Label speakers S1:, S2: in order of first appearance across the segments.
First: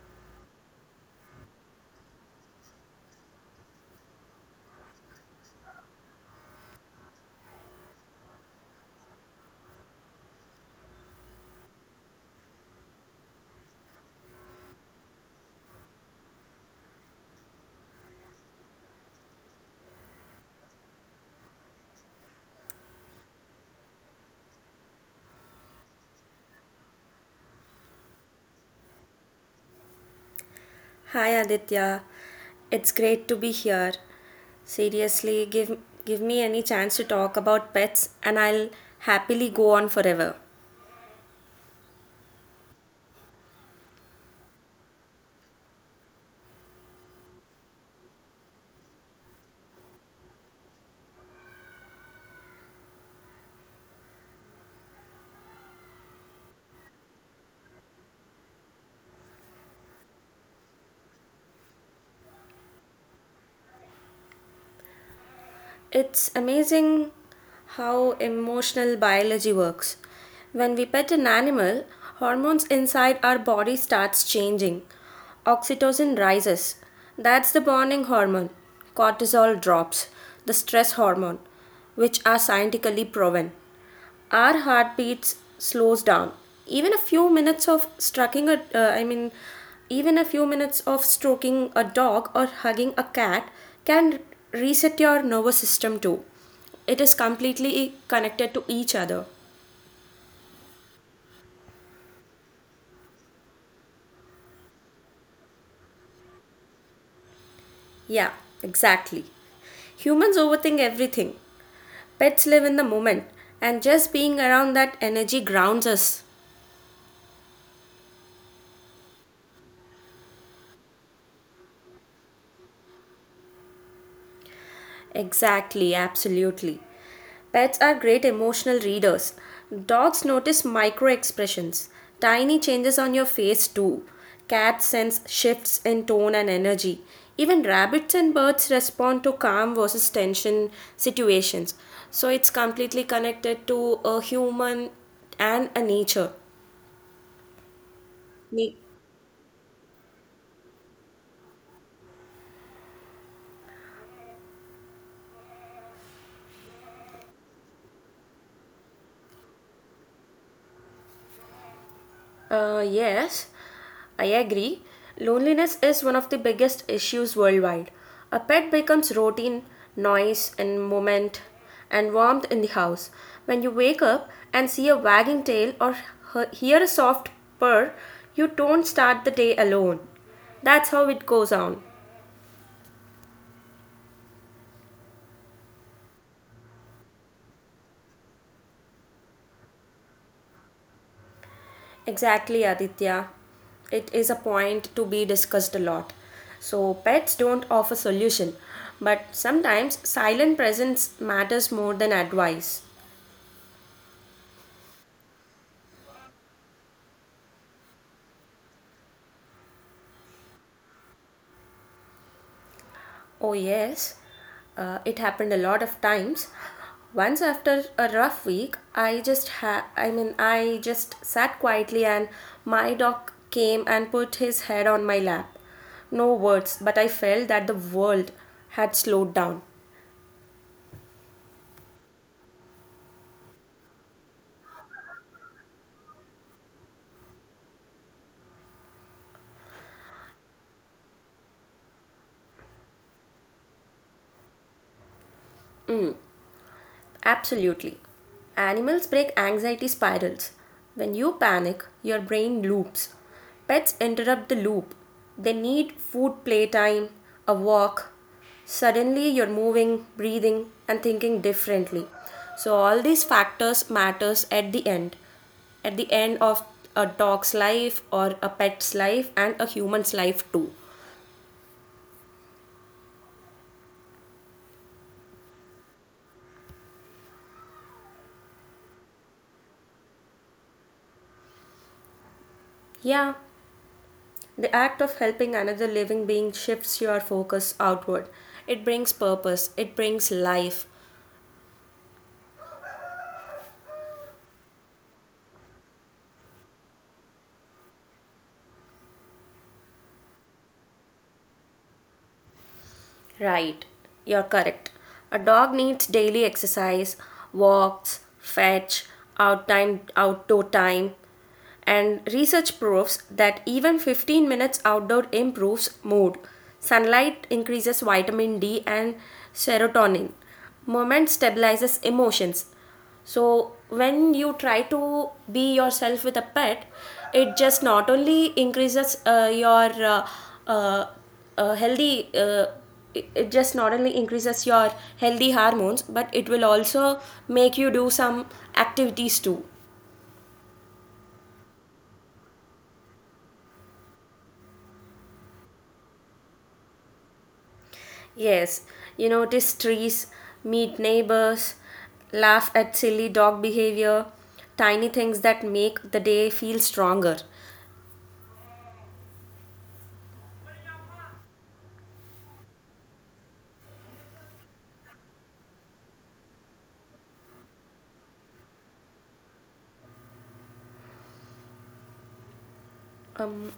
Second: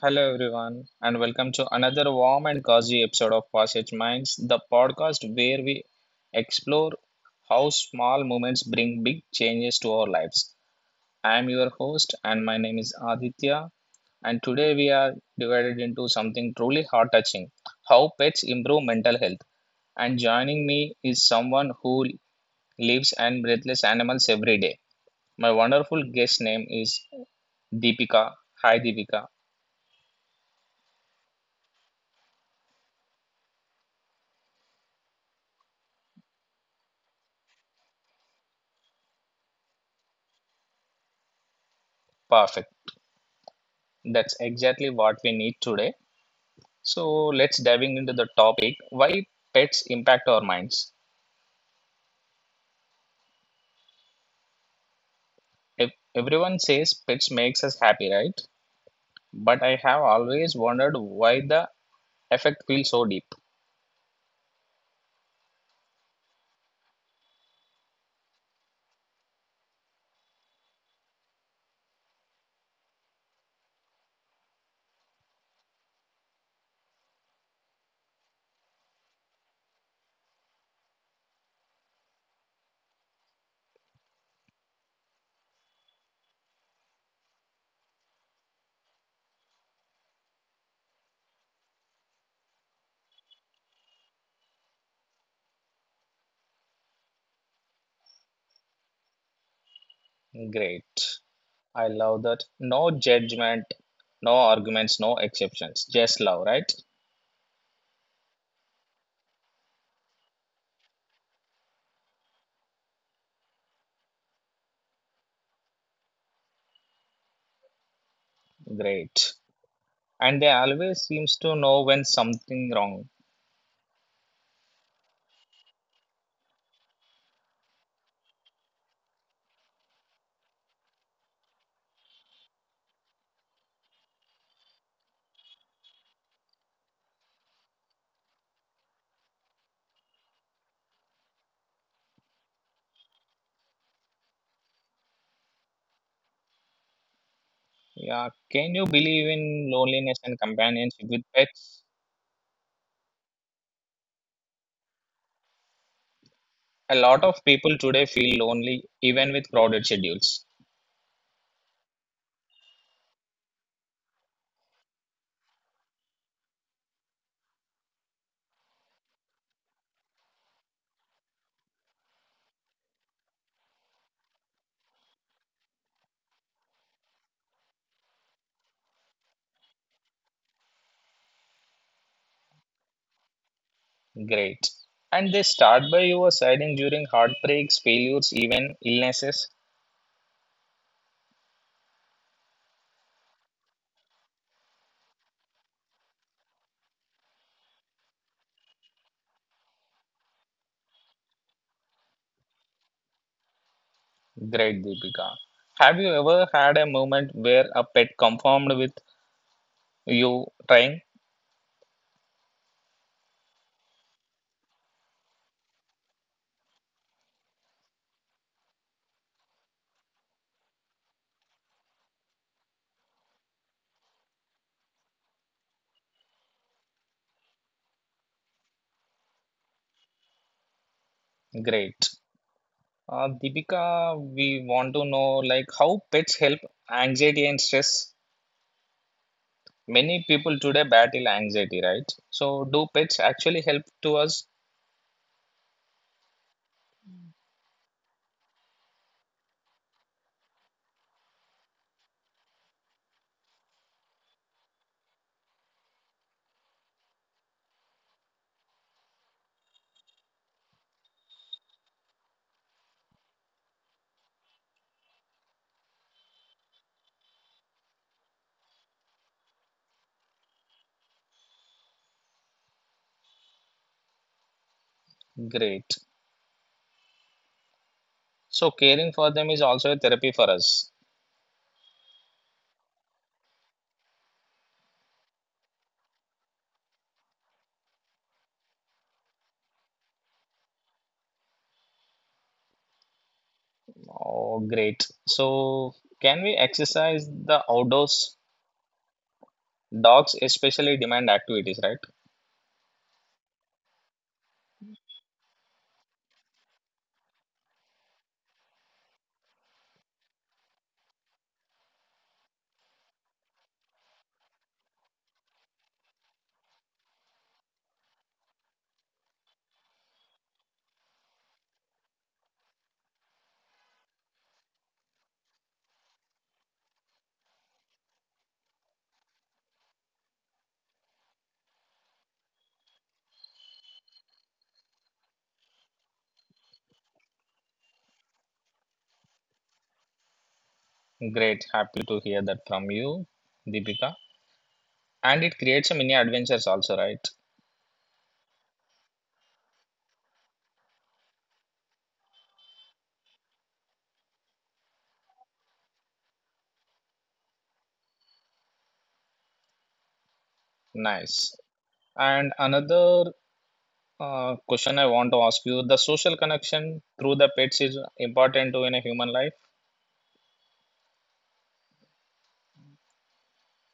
S1: Hello, everyone, and welcome to another warm and cozy episode of Passage Minds, the podcast where we explore how small moments bring big changes to our lives. I am your host, and my name is Aditya. And today we are divided into something truly heart touching how pets improve mental health. And joining me is someone who lives and breathes animals every day. My wonderful guest name is Deepika. Hi, Deepika.
S2: Hi Aditya, it's great to be here. Seriously, give me any chance to talk about pets and I'll happily go on forever.
S1: Perfect. That's exactly what we need today. So let's diving into the topic why pets impact our minds. If everyone says pets makes us happy, right? But I have always wondered why the effect feels so deep.
S2: It's amazing how emotional biology works. When we pet an animal, hormones inside our body starts changing. Oxytocin rises. That's the bonding hormone. Cortisol drops, the stress hormone, which are scientifically proven. Our heartbeats slows down even a few minutes of stroking a even a few minutes of stroking a dog or hugging a cat can reset your nervous system too. It is completely connected to each other.
S1: Great. I love that. No judgment, no arguments, no exceptions. Just love, right?
S2: Yeah, exactly. Humans overthink everything. Pets live in the moment, and just being around that energy grounds us.
S1: Great. And they always seems to know when something wrong.
S2: Exactly, absolutely. Pets are great emotional readers. Dogs notice micro expressions, tiny changes on your face too. Cats sense shifts in tone and energy. Even rabbits and birds respond to calm versus tension situations. So it's completely connected to a human and a nature.
S1: Yeah, can
S2: Ne-
S1: you believe in loneliness and companionship with pets? A lot of people today feel lonely even with crowded schedules.
S2: yes, I agree. Loneliness is one of the biggest issues worldwide. A pet becomes routine, noise, and movement, and warmth in the house. When you wake up and see a wagging tail or hear a soft purr, you don't start the day alone. That's how it goes on.
S1: Great. And they start by you siding during heartbreaks, failures, even illnesses.
S2: Exactly, Aditya. It is a point to be discussed a lot. So, pets don't offer solution, but sometimes silent presence matters more than advice.
S1: Great, Deepika. Have you ever had a moment where a pet conformed with you trying?
S2: Oh, yes, it happened a lot of times. Once after a rough week, I just ha- I mean, I just sat quietly and my dog came and put his head on my lap. No words, but I felt that the world had slowed down.
S1: Great. Deepika, we want to know like how pets help anxiety and stress. Many people today battle anxiety, right? So, do pets actually help to us?
S2: Absolutely. Animals break anxiety spirals. When you panic, your brain loops. Pets interrupt the loop. They need food, playtime, a walk. Suddenly you're moving, breathing and thinking differently. So all these factors matters at the end. At the end of a dog's life or a pet's life and a human's life too.
S1: Great. So, caring for them is also a therapy for us.
S2: Yeah. The act of helping another living being shifts your focus outward. It brings purpose, it brings life.
S1: Oh, great. So, can we exercise the outdoors? Dogs especially demand activities, right?
S2: Right, you're correct. A dog needs daily exercise, walks, fetch, out time, outdoor time. And research proves that even 15 minutes outdoor improves mood. Sunlight increases vitamin D and serotonin. Movement stabilizes emotions. So when you try to be yourself with a pet, it just not only increases your uh, healthy. It it just not only increases your healthy hormones, but it will also make you do some activities too.
S1: Great. Happy to hear that from you, Deepika. And it creates a mini adventures also, right?
S2: Yes, you notice trees, meet neighbors, laugh at silly dog behavior, tiny things that make the day feel stronger.
S1: Nice. And another question I want to ask you, the social connection through the pets is important to in a human life?
S2: Um,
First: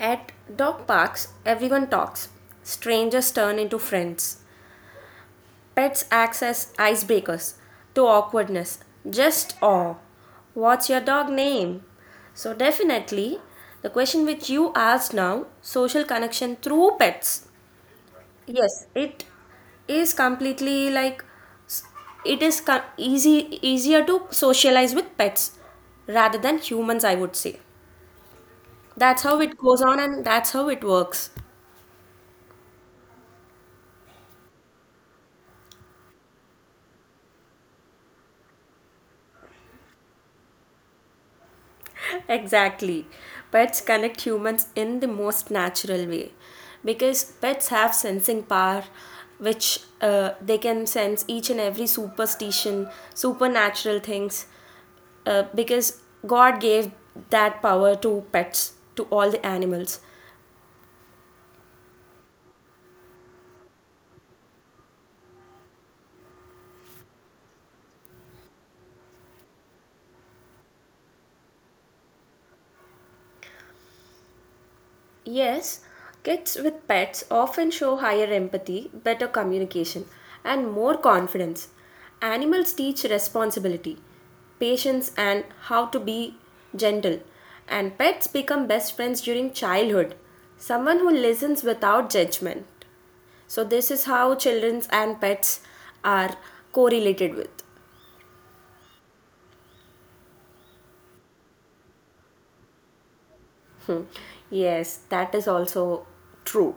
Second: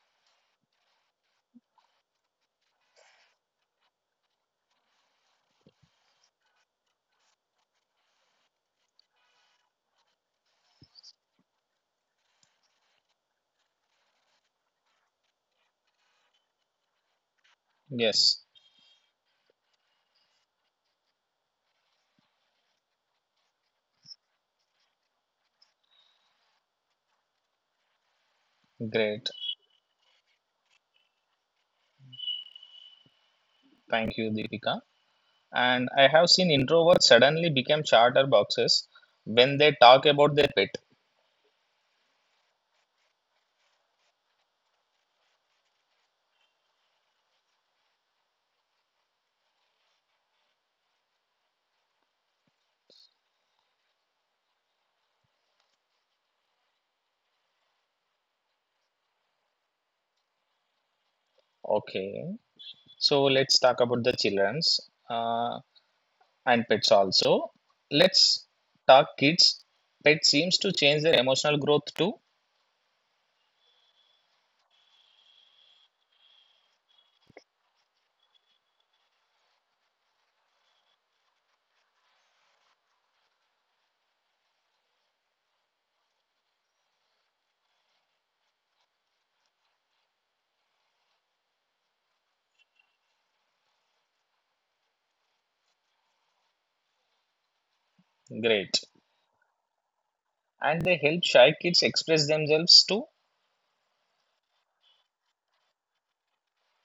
S2: At dog parks, everyone talks. Strangers turn into friends. Pets act as icebreakers to awkwardness, just awe. What's your dog name? So, definitely, the question which you asked now, social connection through pets.
S1: Yes.
S2: Yes, it is completely like, it is co- easy easier to socialize with pets rather than humans, I would say. That's
S1: Great.
S2: how it goes on and that's how it works.
S1: Thank you, Deepika. And I have seen introverts suddenly become charter boxes when they talk about their pet.
S2: Exactly. Pets connect humans in the most natural way because pets have sensing power which they can sense each and every superstition, supernatural things, because God gave that power to pets, to all the animals.
S1: Okay. So let's talk about the childrens uh, and pets also. Let's talk kids. Pets seems to change their emotional growth too.
S2: Yes, kids with pets often show higher empathy, better communication, and more confidence. Animals teach responsibility, patience, and how to be gentle. And pets become best friends during childhood. Someone who listens without judgment. So, this is how children and pets are correlated with.
S1: Great. And they help shy kids express themselves too.
S2: Yes, that is also true.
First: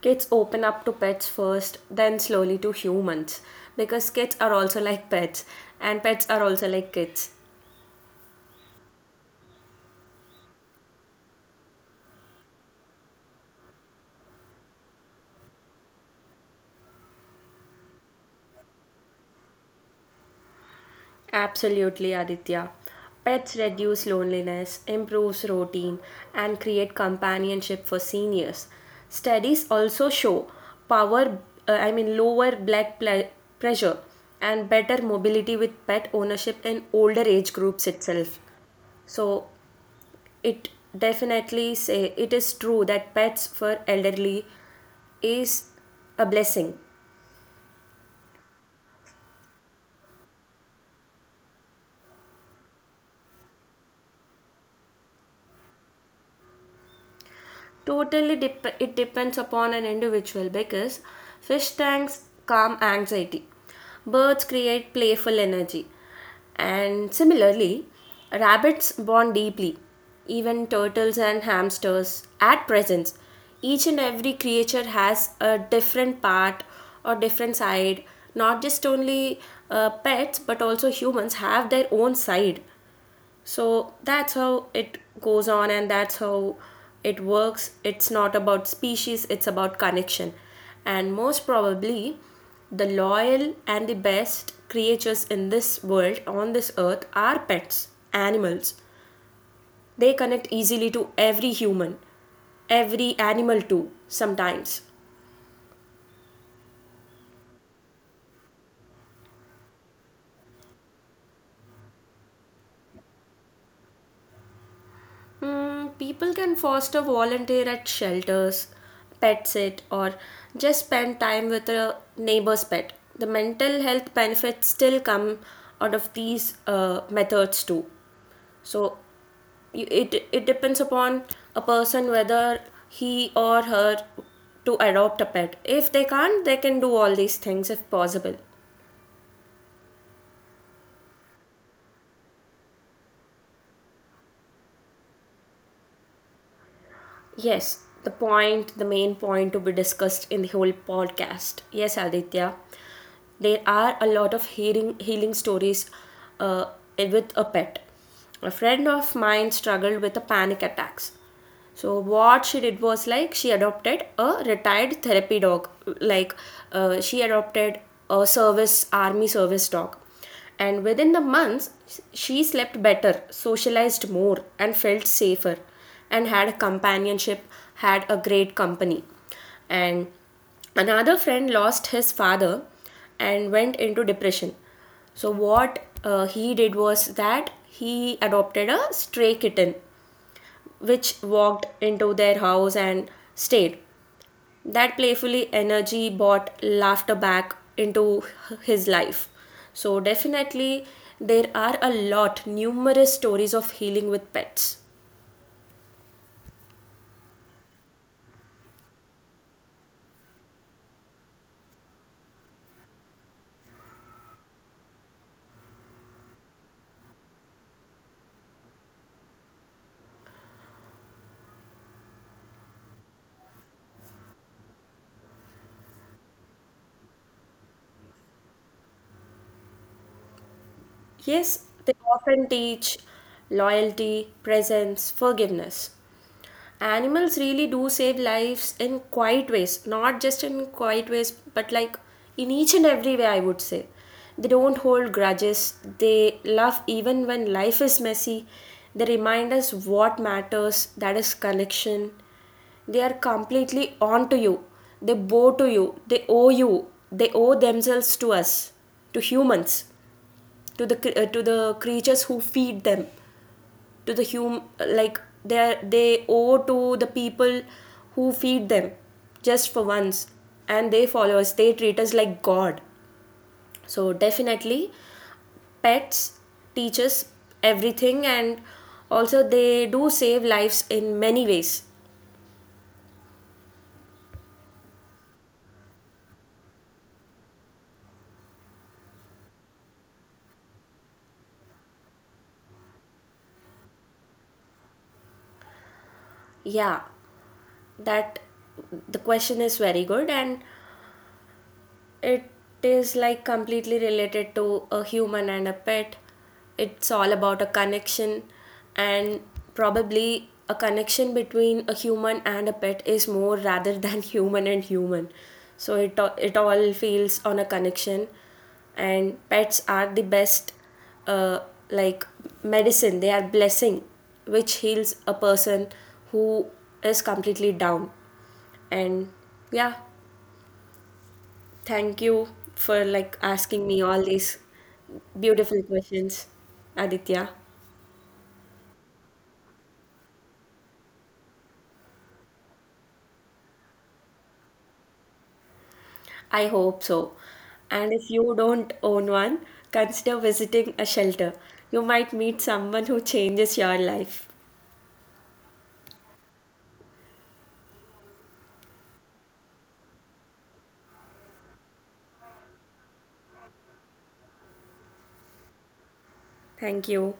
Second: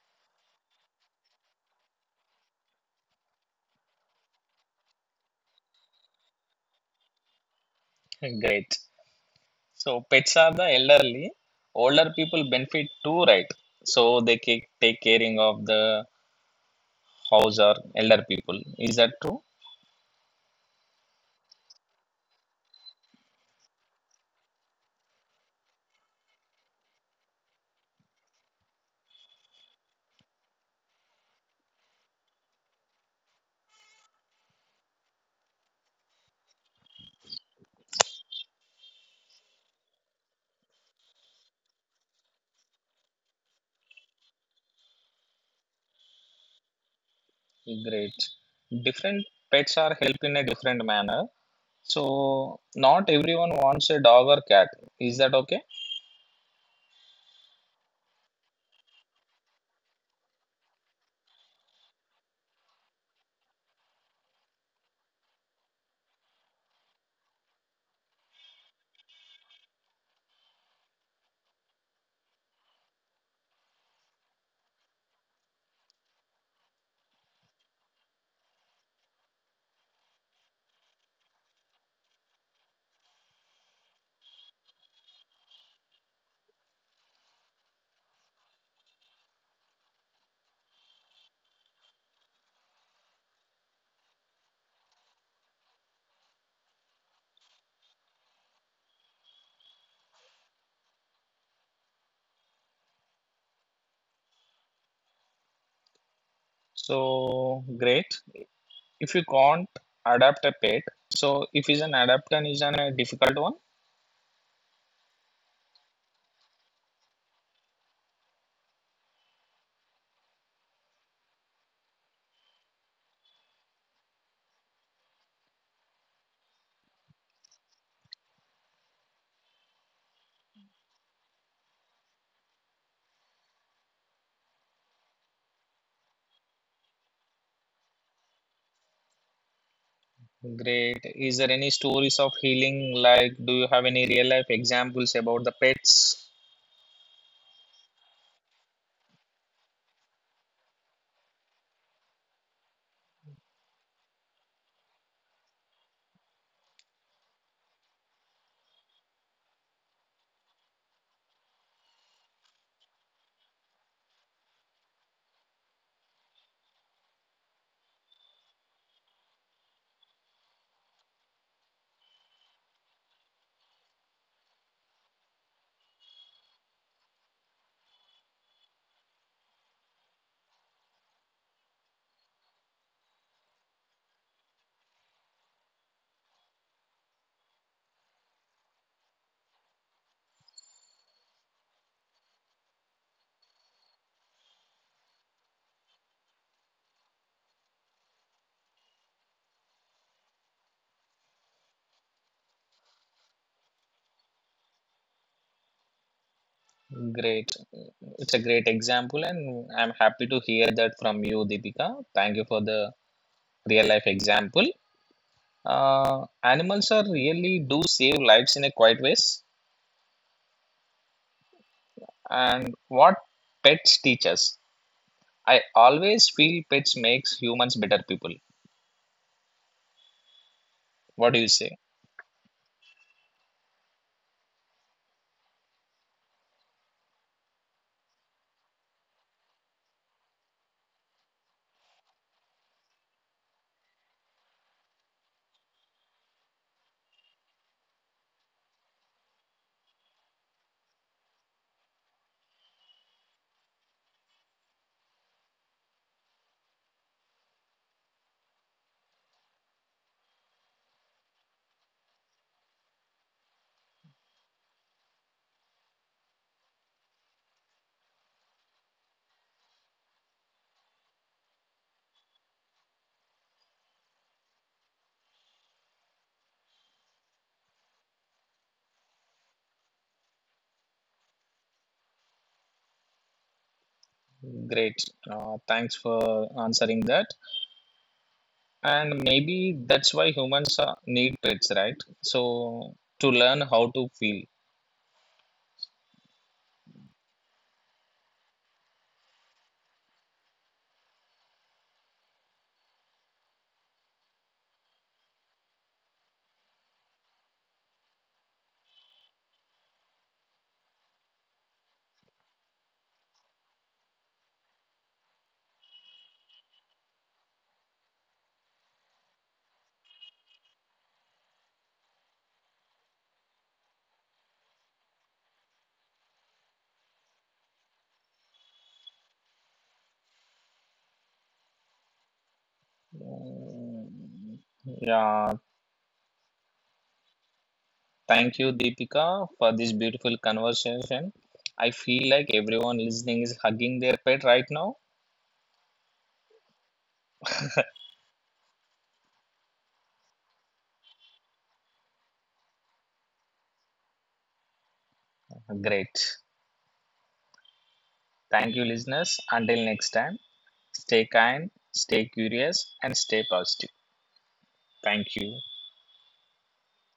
S2: Kids open up to pets first, then slowly to humans, because kids are also like pets, and pets are also like kids.
S1: Great. So pets are the elderly. Older people benefit too, right? So they take caring of the house or elder people. Is that true?
S2: Absolutely, Aditya. Pets reduce loneliness, improves routine, and create companionship for seniors. Studies also show power, I mean, lower blood ple- pressure and better mobility with pet ownership in older age groups itself. So it definitely say it is true that pets for elderly is a blessing.
S1: Great. Different pets are help in a different manner. So not everyone wants a dog or cat. Is that okay?
S2: It depends upon an individual because fish tanks calm anxiety, birds create playful energy, and similarly, rabbits bond deeply. Even turtles and hamsters, at present, each and every creature has a different part or different side. Not just only pets, but also humans have their own side, so that's how it goes on, and that's how it works. It's not about species, it's about connection. And most probably, the loyal and the best creatures in this world, on this earth, are pets, animals. They connect easily to every human, every animal, too, sometimes.
S1: So great. If you can't adapt a pet, so if is an adapt and is an a difficult one.
S2: People can foster, volunteer at shelters, pet sit, or just spend time with a neighbor's pet. The mental health benefits still come out of these methods too. So it depends upon a person whether he or her to adopt a pet. If they can't, they can do all these things if possible.
S1: Great. Is there any stories of healing? Like, do you have any real life examples about the pets?
S2: Yes, the point, the main point to be discussed in the whole podcast. Yes, Aditya, there are a lot of healing stories uh, with a pet. A friend of mine struggled with a panic attacks. So what she did was, like, she adopted a retired therapy dog, like she adopted a service army service dog, and within the months she slept better, socialized more, and felt safer, and had a companionship, had a great company. And another friend lost his father and went into depression. So what he did was that he adopted a stray kitten which walked into their house and stayed. That playfully energy brought laughter back into his life. So definitely there are a lot numerous stories of healing with pets.
S1: Great. It's a great example, and I'm happy to hear that from you, Deepika. Thank you for the real life example. Animals are really do save lives in a quiet ways, and what pets teach us. I always feel pets makes humans better people. What do
S2: Yes,
S1: you
S2: they
S1: say?
S2: often teach loyalty, presence, forgiveness. Animals really do save lives in quiet ways, not just in quiet ways, but like in each and every way, I would say. They don't hold grudges, they love even when life is messy. They remind us what matters, that is, connection. They are completely on to you, they bow to you, they owe themselves to us, to humans, to to the creatures who feed them, to the hum like they they owe to the people who feed them just for once, and they follow us, they treat us like god. So definitely pets teach us everything, and also they do save lives in many ways.
S1: Great. Thanks for answering that. And maybe that's why humans need pets, right? So to learn how to feel.
S2: Yeah, that the question is very good, and it is like completely related to a human and a pet. It's all about a connection, and probably a connection between a human and a pet is more rather than human and human. So it all feels on a connection, and pets are the best, uh, like, medicine. They are blessing, which heals a person who is completely down, and yeah, thank you for like asking me all these
S1: Mm, yeah.
S2: beautiful questions, Aditya.
S1: Thank you, Deepika, for this beautiful conversation. I feel like everyone listening is hugging their pet right now.
S2: I hope so. And if you don't own one, consider visiting a shelter. You might meet someone who changes your life.
S1: Great. Thank you, listeners. Until next time, stay kind, stay curious, and stay positive. Thank you.
S2: Thank you.